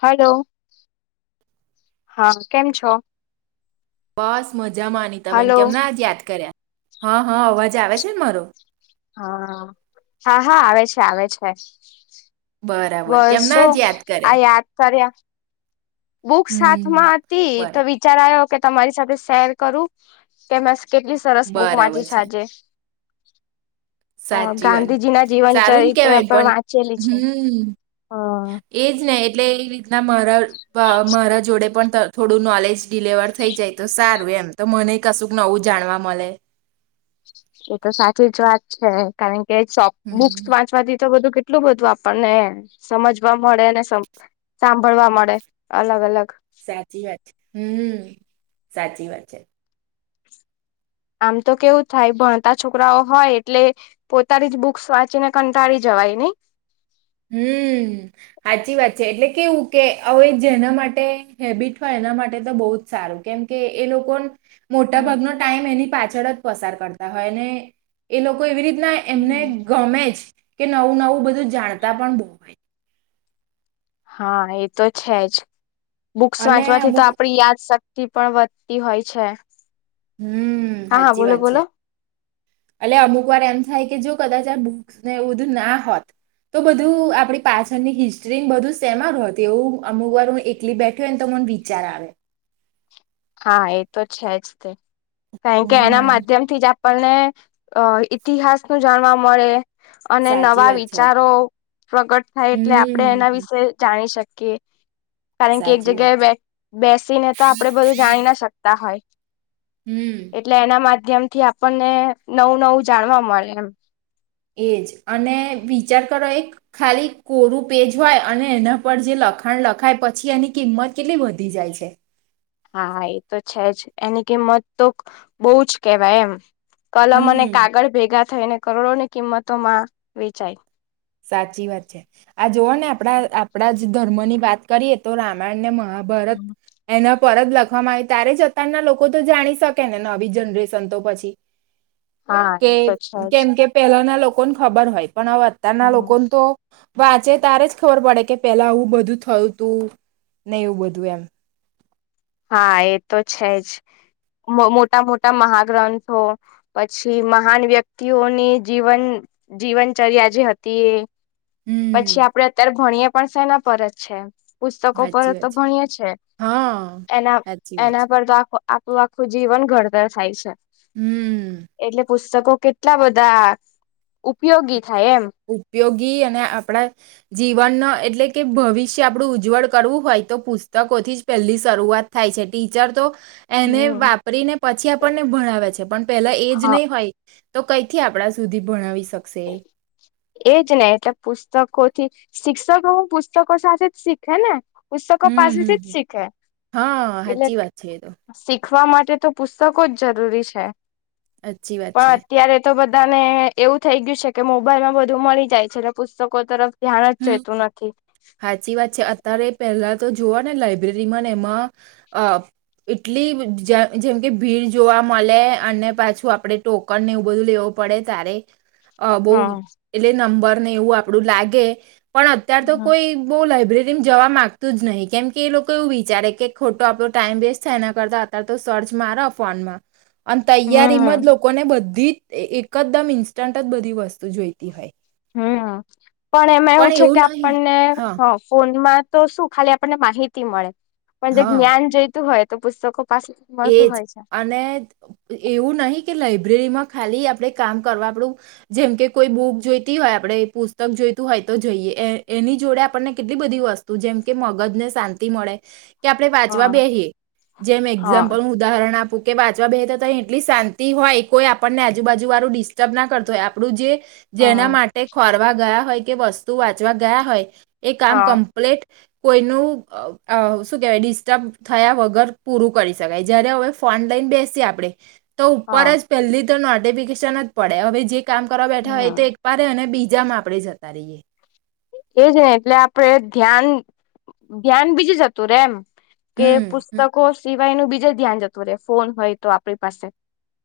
Hello હા કેમ છો બસ મજામાં અનિતાબેન હલો કેમ ના જ યાદ કર્યા હા હા અવાજ આવે છે ને મારો હા હા હા આવે છે આવે છે બરાબર બસ કેમના જો આજ યાદ આ કર્યા યાદ કર્યા બુક હમ સાથમાં હતી બર તો વિચારો કે તમારી સાથે શેર કરું કે કેટલી સરસ બુક વાંચી છે આજે હ સાચી વાત ગાંધીજીના જીવન સારું ને ચરિત્ર કેવાય પર પણ વાંચેલી છે હમ એજ ને એટલે એ રીતના મારા મારા જોડે પણ થોડું નોલેજ ડિલેવર થઈ જાય તો સારું એમ તો મને કશુંક નવું જાણવા મળે એ તો સાચી જ વાત છે, કારણ કે શોપ બુક્સ હમ વાંચવાથી તો બધું કેટલું બધું આપણને સમજવા મળે ને સાંભળવા મળે અલગ અલગ સાચી વાત છે હમ સાચી વાત છે, આમ તો કેવું થાય ભણતા છોકરાઓ હોય એટલે પોતાની જ બુક્સ વાંચીને કંટાળી જવાય નહી, હમ્મ સાચી વાત છે, એટલે કેવું કે હવે જેના માટે હેબિટ હોય એના માટે તો બહુ જ સારું કેમ કે એ લોકો મોટા હમ ભાગનો ટાઈમ એની પાછળ જ પસાર કરતા હોય અને એ લોકો એવી રીતના એમને હમ. ગમે જ કે નવું નવું બધું જાણતા પણ બોય હા, એ તો છે જ બુક્સ અને વાંચવાથી તો અમુક આપણી યાદ થી પણ વધતી હોય છે, હમ્મ હા હા સાચી બોલો વાત છે, બોલો અલ્યા અમુક વાર એમ થાય કે જો કદાચ આ બુક્સ ને બધું ના હોત તો બધું આપડી પાછળની હિસ્ટ્રી બધું સેમાં હોત એવું અમુક વાર હું એકલી બેઠીં હોય ને તો વિચાર આવે હા, એ તો છે જ તે કારણ કે એના હમ માધ્યમ થી જ આપણને અ ઇતિહાસ નું જાણવા મળે અને સાચી નવા વાત છે વિચારો પ્રગટ થાય એટલે આપણે એના હમ વિશેે જાણી શકીએ, કે કારણ કે એક સાચી વાત છે. જગ્યાએ બેસીને તો આપડે બધું જાણી ના શકતા હોય હમ એટલે એના માધ્યમ થી આપણને નવું નવું જાણવા મળે એમ. એજ અને વિચાર કરો એક ખાલી કોરું પેજ હોય અને એના પર જે લખાણ લખાય પછી એની કિંમત કેટલી વધી જાય છે, હા, એ તો છે જ એની કિંમત તો બહુ જ કેવાય એમ કલમ અને હમ કાગળ ભેગા થઈને કરોડોની કિંમતોમાં વેચાય સાચી વાત છે, આ જોવ ને આપડા આપડા જ ધર્મ ની વાત કરીએ તો રામાયણ ને મહાભારત એના પરત લખવામાં આવે ત્યારે જ અત્યારના લોકો તો જાણી શકે ને નવી જનરેશન તો પછી હા કે એ તો છે જ કેમ કે પેલાના લોકોને ખબર હોય પણ હવે અત્યારના લોકોને તો વાંચે તારે જ ખબર પડે કે પેલા આવું બધું થયું તું ને એવું બધું એમ હા, એ તો છે જ મોટા મોટા મહાગ્રંથો, પછી મહાન વ્યક્તિઓની જીવન જીવનચર્યા જે હતી એ પછી હમ આપડે અત્યારે ભણીય પણ સેના પર છે, એમ પુસ્તકો પર સાચી તો વાત ભણીએ છે, હા. એના સાચી વાત છે. એના પર તો આ આખું આખું જીવન ઘડતર થાય છે, હમ્મ પતકો કેટલા બધા ઉપયોગી થાય એમ. ઉપયોગી અને આપણા જીવનનો એટલે કે ભવિષ્ય આપડું ઉજ્જવળ કરવું હોય તો પુસ્તકો થી જ પહેલી શરૂઆત થાય છે, ટીચર તો એને હમ. વાપરીને પછી આપણને ભણાવે છે, પણ પેલા એજ હા નહી હોય તો કઈથી આપણા સુધી ભણાવી શકશે. એજ ને એટલે પુસ્તકોથી શિક્ષકો હું પુસ્તકો સાથે જ શીખે ને પુસ્તકો હમ પાસેથી હમ. જ શીખે હા એટલે સાચી વાત છે એ તો લીખવા માટે તો પુસ્તકો જ જરૂરી છે, સાચી વાત છે. પણ અત્યારે તો બધા બધાને એવું થઈ ગયું છે, કે મોબાઈલમાં બધું મળી જાય છે, અને પુસ્તકો તરફ ધ્યાન જ હમ. જતું નથી સાચી વાત છે, અત્યારે પહેલા તો જોવા ને લાઈબ્રેરીમાં ને એમાં અ એટલી જજેમ કે ભીડ જોવા મળે અને પાછું આપડે ટોકનને એવું બધું લેવુ પડે તારે અ બહ હા. એટલે નંબર ને એવું આપડું લાગે પણ અત્ય્યારેાર તો કોઈ બહ લાઈબ્રેરી જવા માંગતું જ નહીં કેમ કે એ લોકો એવું વિચારે કે ખોટો આપણો ટાઈમ વેસ્ટ થાય એના કરતા અત્યારે તો શર ચજ મારો ફોનમાં અને હમ. તૈયારીમાં જ લોકોને બધી એકદમ ઇન્સ્ટન્ટ જ બધી વસ્તુ જોઈતી હોય હમ્મ પણ એમાં એવું છે કે આપણને ફોનમાં તો શું ખાલી આપણને માહિતી મળે પણ જે હા જ્ઞાન જઈતું હોય તો પુસ્તકો પાસેથી મળતું એજ હોય છે. અને એવું નહી લાઈબ્રેરીમાં ખાલી આપડે કામ કરવા આપડું જેમકે કોઈ બુક જોઈતી હોય આપડે પુસ્તક જોઈ હોય તો જઈએ એ એની જોડે આપણને કેટલી બધી વસ્તુ જેમ કે મગજ ને શાંતિ મળે કે આપડે વાંચવા હા બેહીએ જેમ એક્ઝામ હા ઉદાહરણ આપું કે વાંચવા બેહેતા ત એટલી શાંતિ હોય કોઈ આપણને આજુબાજુ વારું ડિસ્ટર્બ ના કરતો હોય આપણું જે જેના હા માટે ખોરવા ગયા હોય કે વસ્તુ વાંચવા ગયા હોય એ કામ હા કમ્પ્લીટ કોઈનું અ શું કેવાય ડિસ્ટર્બ થયા વગર પૂરું કરી જયારે હવે ફોન લઈને બેસીએ આપણે તો ઉપર હા જ પહેલી તો નો નોટિફિકેશન જ પડે હવે જે કામ કરવા બેઠા હોય એ હમ તો એક પારે અને બીજામાં આપડે જતા રહીએ એજ ને એટલે આપડે ધ્યાન ધ્યાન બીજું જતું રે એમ કે હમ હમ પુસ્તકો સિવાય નો બીજે ધ્યાન જતું રહેે ફોન હોય તો આપણી પાસે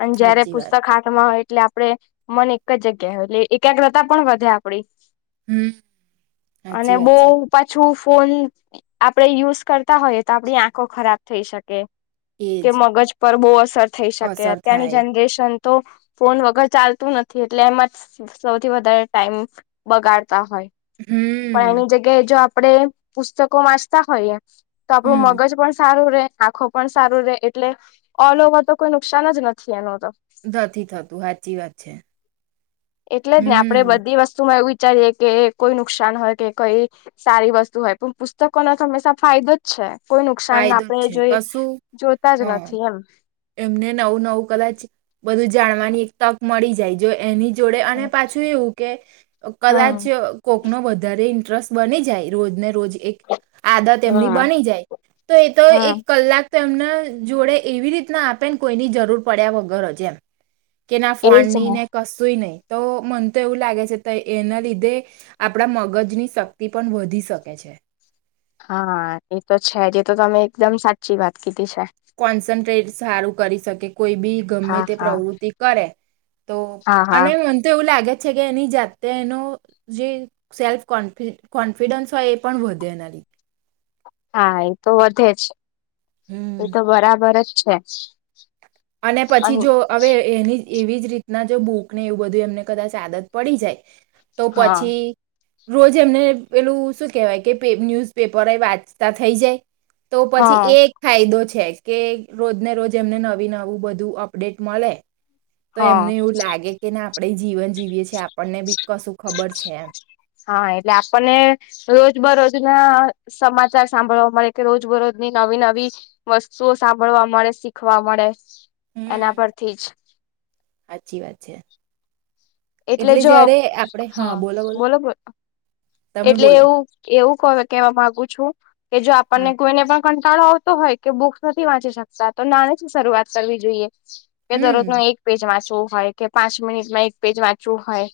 અને જયારે સાચી વાત પુસ્તક હાથમાં હોય એટલે આપણે મન એક જ જગ્યા હોય એટલે એકાગ્રતા પણ વધે આપડી હમ અને સાચી વાત બઉ છે પાછું ફોન આપડે યુઝ કરતા હોયએ તો આપણી આંખો ખરાબ થઈ શકે કે એજ મગજ પર બહુ અસર થઈ શકે અસર અત્યારની થાય જનરેશન તો ફોન વગર ચાલતું નથી એટલે એમાં સૌથી વધારે ટાઈમ બગાડ તા હોય પણ હમ એની જગ્યાએ જો આપણે પુસ્તકો વાંચતા હોઈએ તો આપડું હમ મગજ પણ સારું રે આખો પણ સારું રે એટલે ઓલ ઓવર તો કોઈ નુકસાન જ નથી એનો તો નથી થતું હાચી વાત છે એટલે જ ને આપડે હમ બધી વસ્તુમાં એવી વિચારીએ કે કોઈ નુકસાન હોય કે કોઈ સારી વસ્તુ હોય પણ પુસ્તકોનો તો હંમેશા ફાયદો જ છે કોઈ નુકસાન ફાયદો જ આપણેે છે જોઈ કશું જોતા જ હા નથી એમ એમને નવું નવું કદાચ બધું જાણવાની એક તક મળી જાય જો એની જોડે અને હા પાછું એવું કે કદાચ કોક નો વધારે ઇ ટ્રસ્ટ બની જાય રોજ ને રોજ એક આદત એમની હા બની જાય તો એ તો હા એક કલાક તેમના જોડે એવી રીતના આપેને કોઈની જરૂર પડ્યા વગર જ એમ. કે ના ફોન ની ને કશુંઈ નહી. તો મને તો એવું લાગે છે એના લીધે આપણા મગજની શક્તિ પણ વધી શકે છે. હા એ તો છે જ તો તમે એકદમ સાચી વાત કીધી. છે કોન્સન્ટ્રેટ સારું કરી શકે કોઈ બી ગમે હા તે હા પ્રવૃત્તિ કરે. તો હા અને હા મને તો એવું લાગે. છે કે એની જાતે એનો જે સેલ્ફ કોન્ફિડન્સ હોય એ પણ વધે એનારી [inaudible] હા એ તો વધે છે હમ. એતો બરાબર જ છે. અને પછી જો અવે એની એવી જ રીતના જો બૂકને એવું બધું એમને કદાચ આદત પડી જાય તો હા પછી રોજ એમને પેલું શું કેહેવાય કે ન્યૂઝ પેપર એ વાચતા થઈ જાય. તો પછી હા એ એક ફાયદો છે કે રોજ ને રોજ એમને નવી નવી બધુ અપડેટ મળે તો એમને હા એવું લાગે કે આપણે જીવન જીવીએ છે આપ હા એટલે આપણને રોજ બરોજ ના સમાચાર સાંભળવા મળે કે રોજ બરોજની નવી નવી વસ્તુઓ સાંભળવા મળે શીખવા મળે એના હમ. પરથી સાચી વાત છે એટલે જયારે આપડે હા બોલો બોલો. તમે એટલે બોલો એવું એવું કેવા માંગુ છું કે જો આપણને હા કોઈને પણ કંટાળો આવતો હોય કે બુક્સ નથી વાંચી શકતા તો નાનેથી શરૂઆત કરવી જોઈએ કે દરરોજ હમ નું એક પેજ વાંચું. હોય કે પાંચ મિનિટમાં એક પેજ વાંચવું હોય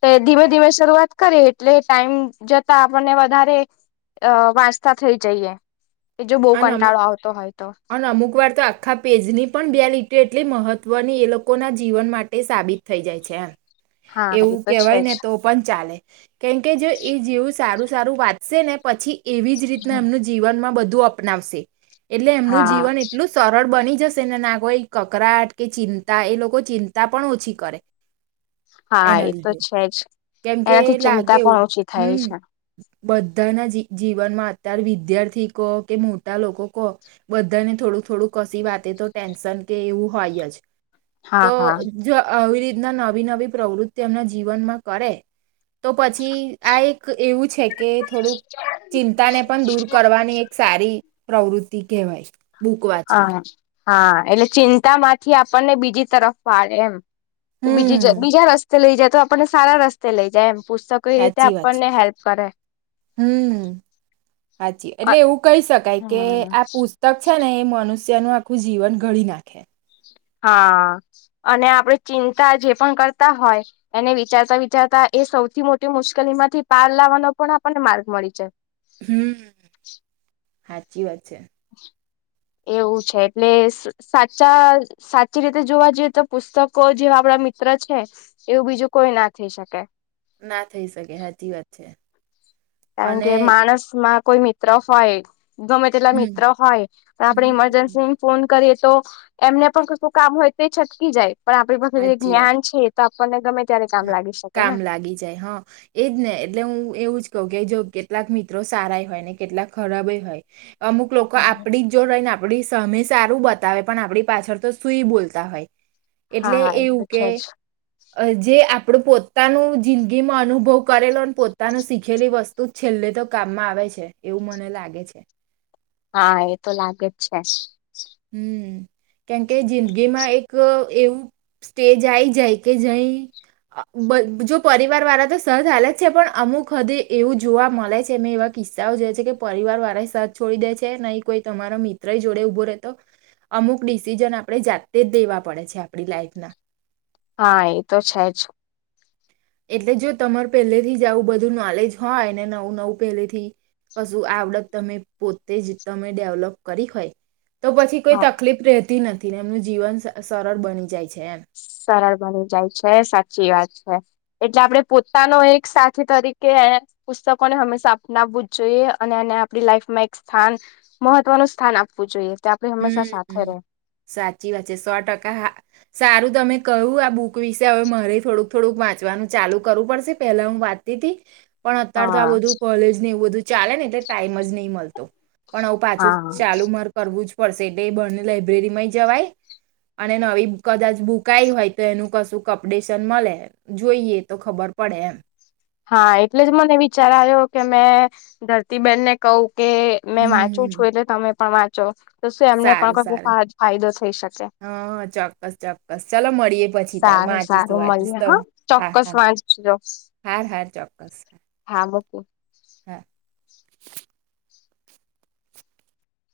તો ધીમે ધીમે શરૂઆત કરીએ. એટલે ટાઈમ જતા આપણને વધારે વાચતા થઈ જઈએ. કે જો બહુ અને અમુક કંટાળો આવતો હોય તો અને અમુક વાર તો આખા પેજની પણ તો એટલી મહત્વની એ લોકોના જીવન માટે સાબિત થઈ જાય છે. એમ હા એ એવું તો કેવાય છે જ ને તો પણ ચાલે કેમકે જો એ જેવું સારું સારું વાંચશે ને પછી એવી જ રીતના એમનું જીવનમાં બધું અપનાવશે એટલે એમનું હા જીવન એટલું સરળ બની જશે ને ના કોઈ કકરાટ કે ચિંતા એ લોકો ચિંતા પણ ઓછી કરે. હા એના એ તો લીધે છે જ કેમ કે એનાથી લાગે ચિંતા એવું પણ ઓછી થાય હમ. છે બધાના જ જીવનમાં અત્ય્યારે વિદ્યાર્થીિક. કે મોટા લોકો કહ બધાને થોડુંક થોડું કસી વાતે તો ટેન્શન કે એવું હોય જ. તો હા હા જો આવી રીતના નવી નવી પ્રવૃત્તિ એમના જીવનમાં કરે. તો પછી આ એક એવું છે કે થોડુંક ચિંતાને પણ દૂર કરવાની એક- સારી પ્રવૃતિ કહેવાય, બુક વાચવી. હા હા..... એટલે ચિંતામાંથી આપણને બીજી તરફ વાળે એમ કે, બીજી હમ બીજા રસ્તા. જો લઈ જાય તો આપડને સારા રસ્તે લઈ જાય એમ. પુસ્તકો એવી રીતે સાચી વાત છે. આપડને હેલ્પ કરે. હમ [unintelligible] એટલે એવું કઈ શકાય કે, હમ આ પુસ્તક છે ને એ મનુષ્ જેનું આખું જીવન ઘડી નાખે હા, અને આપડે ચિંતા જે પણ કરતા હોય એને વિચારતા-વિચારતા એ સૌથી મોટી મુશ્કેલીમાંથી પાર લાવાનો પણ આપડને માર્ગ મળી જાય. હમ, હાચી વાત છે. [inaudible] એવું છે એટલે સાચા સાચી રીતે જોવા જઈએ તો પુસ્તકો જે આપડા. મિત્ર છે એવું બીજું કોઈ ના થઈ શકે. ના થઈ શકે, હાચી વાત છે. કારણ અને કે માણસ માં કોઈ મિત્ર હોય ગમે તેટલા હમ મિત્રો હોય તો આપેડે હમ ઇમરજન્સી ફોન કરીએ તો એમને પણ કશું કામ હોય તે છટકી જાય પણ આપણી પાસે સાચી વાત જ્ઞાન છે તે આપડી પણ એ ગમે ત્યારે કામ લાગી શકે ને કામ લાગી જાય હ એજ ને એટલે હું એવું જ તોકે જો કેટલાક મિત્રો સારા એ હોય ને કેટલાક ખરાબે હોય અમુક લોકો આપડી જ જો રહી ને આપડી તમે સારું બતાવે પણ આપડી પાછળ તો સુઈ બોલતા હોય એટલે હા એ એવું તો કે છે જ જે આપડું પોતાનું જિંદગીમાં અનુભવ કરેલો પોતાનું શીખેલી વસ્તુ છેલ્લે તો કામમાં આવે છે એવું મને લાગે છે હા એ તો લાગે જ છે હમ કેમકે જિંદગીમાં એક એવું સ્ટેજ આઈ જાય કે જઈ આ બ જો પરિવાર વાળા તો સહજ હાલત છે પણ અમુક હદે એવું જોવા મળે છે મેં એવા કિસ્સાઓ જે છે કે પરિવાર વારા સાથે છોડી દે છે નહી કોઈ તમારો મિત્ર જોડે ઉભો રહે તો અમુક ડિસિઝન આપણે જાતે જ દેવા પડે છે આપણી લાઈફના હા એ તો છે જ એટલે જો તમાર પહેલેથી એવું બધું નોલેજ હોય ને નવું નવું પહેલે થી કશું આવડત તમે પોતે જ તમે ડેવલોપ કરી હોય તો પછી કોઈ હા તકલીફ રહેતી નથી ને એમનું જીવન સરળ બની જાય છે એમ સરળ બની જાય છે સાચી વાત છે એટલે આપડે પોતાનો એક સાથી તરીકે પુસ્તકોને હંમેશા અપનાવવું જ જોઈએ અને આને આપડી લાઈફમાં એક સ્થાન મહત્વનું સ્થાન આપવું જોઈએ તે આપણે હંમેશા સાથે હમ્મ રહે સાચી વાત છે સો ટકા હા સારું તમે કું આ બુક કોઈ વિશે હવે મારે થોડુંક થોડુંક વાંચવાનું ચાલુ કરવું પડશે પેલા હું વાંચતી તી પણ અત્યાર તો આ હા બધું કોલેજ ને એવું બધું ચાલે ને એટલે ટાઈમ જ નહીં મળતો પણ આવું પાછું હા ચાલુ માર કરવું જ પડશે એટલે બહને લાઈબ્રેરીમાંય જવાય અને નવી કદાચ ભૂકઈ હોય તો એનું કશું અપડેશન મળે જોઈએ તો ખબર પડે એમ હા એટલે જ મને વિચાર આવ્યો કે મેં ધરતીબેનને કહું કે મેં વાંચું હમ્મ. છું એટલે તમે પણ વાંચો તો શું એમને પણ સારું કોઈ સારું ફાયદો થઈ શકે હા ચોક્કસ ચોક્કસ ચલો મળીએ પછી તાર સારું વાંચીશું સારું વાંચીશ મળેએ તો હા હા ચોક્કસ હા વાંચજો હાર હાર હા મુકું હે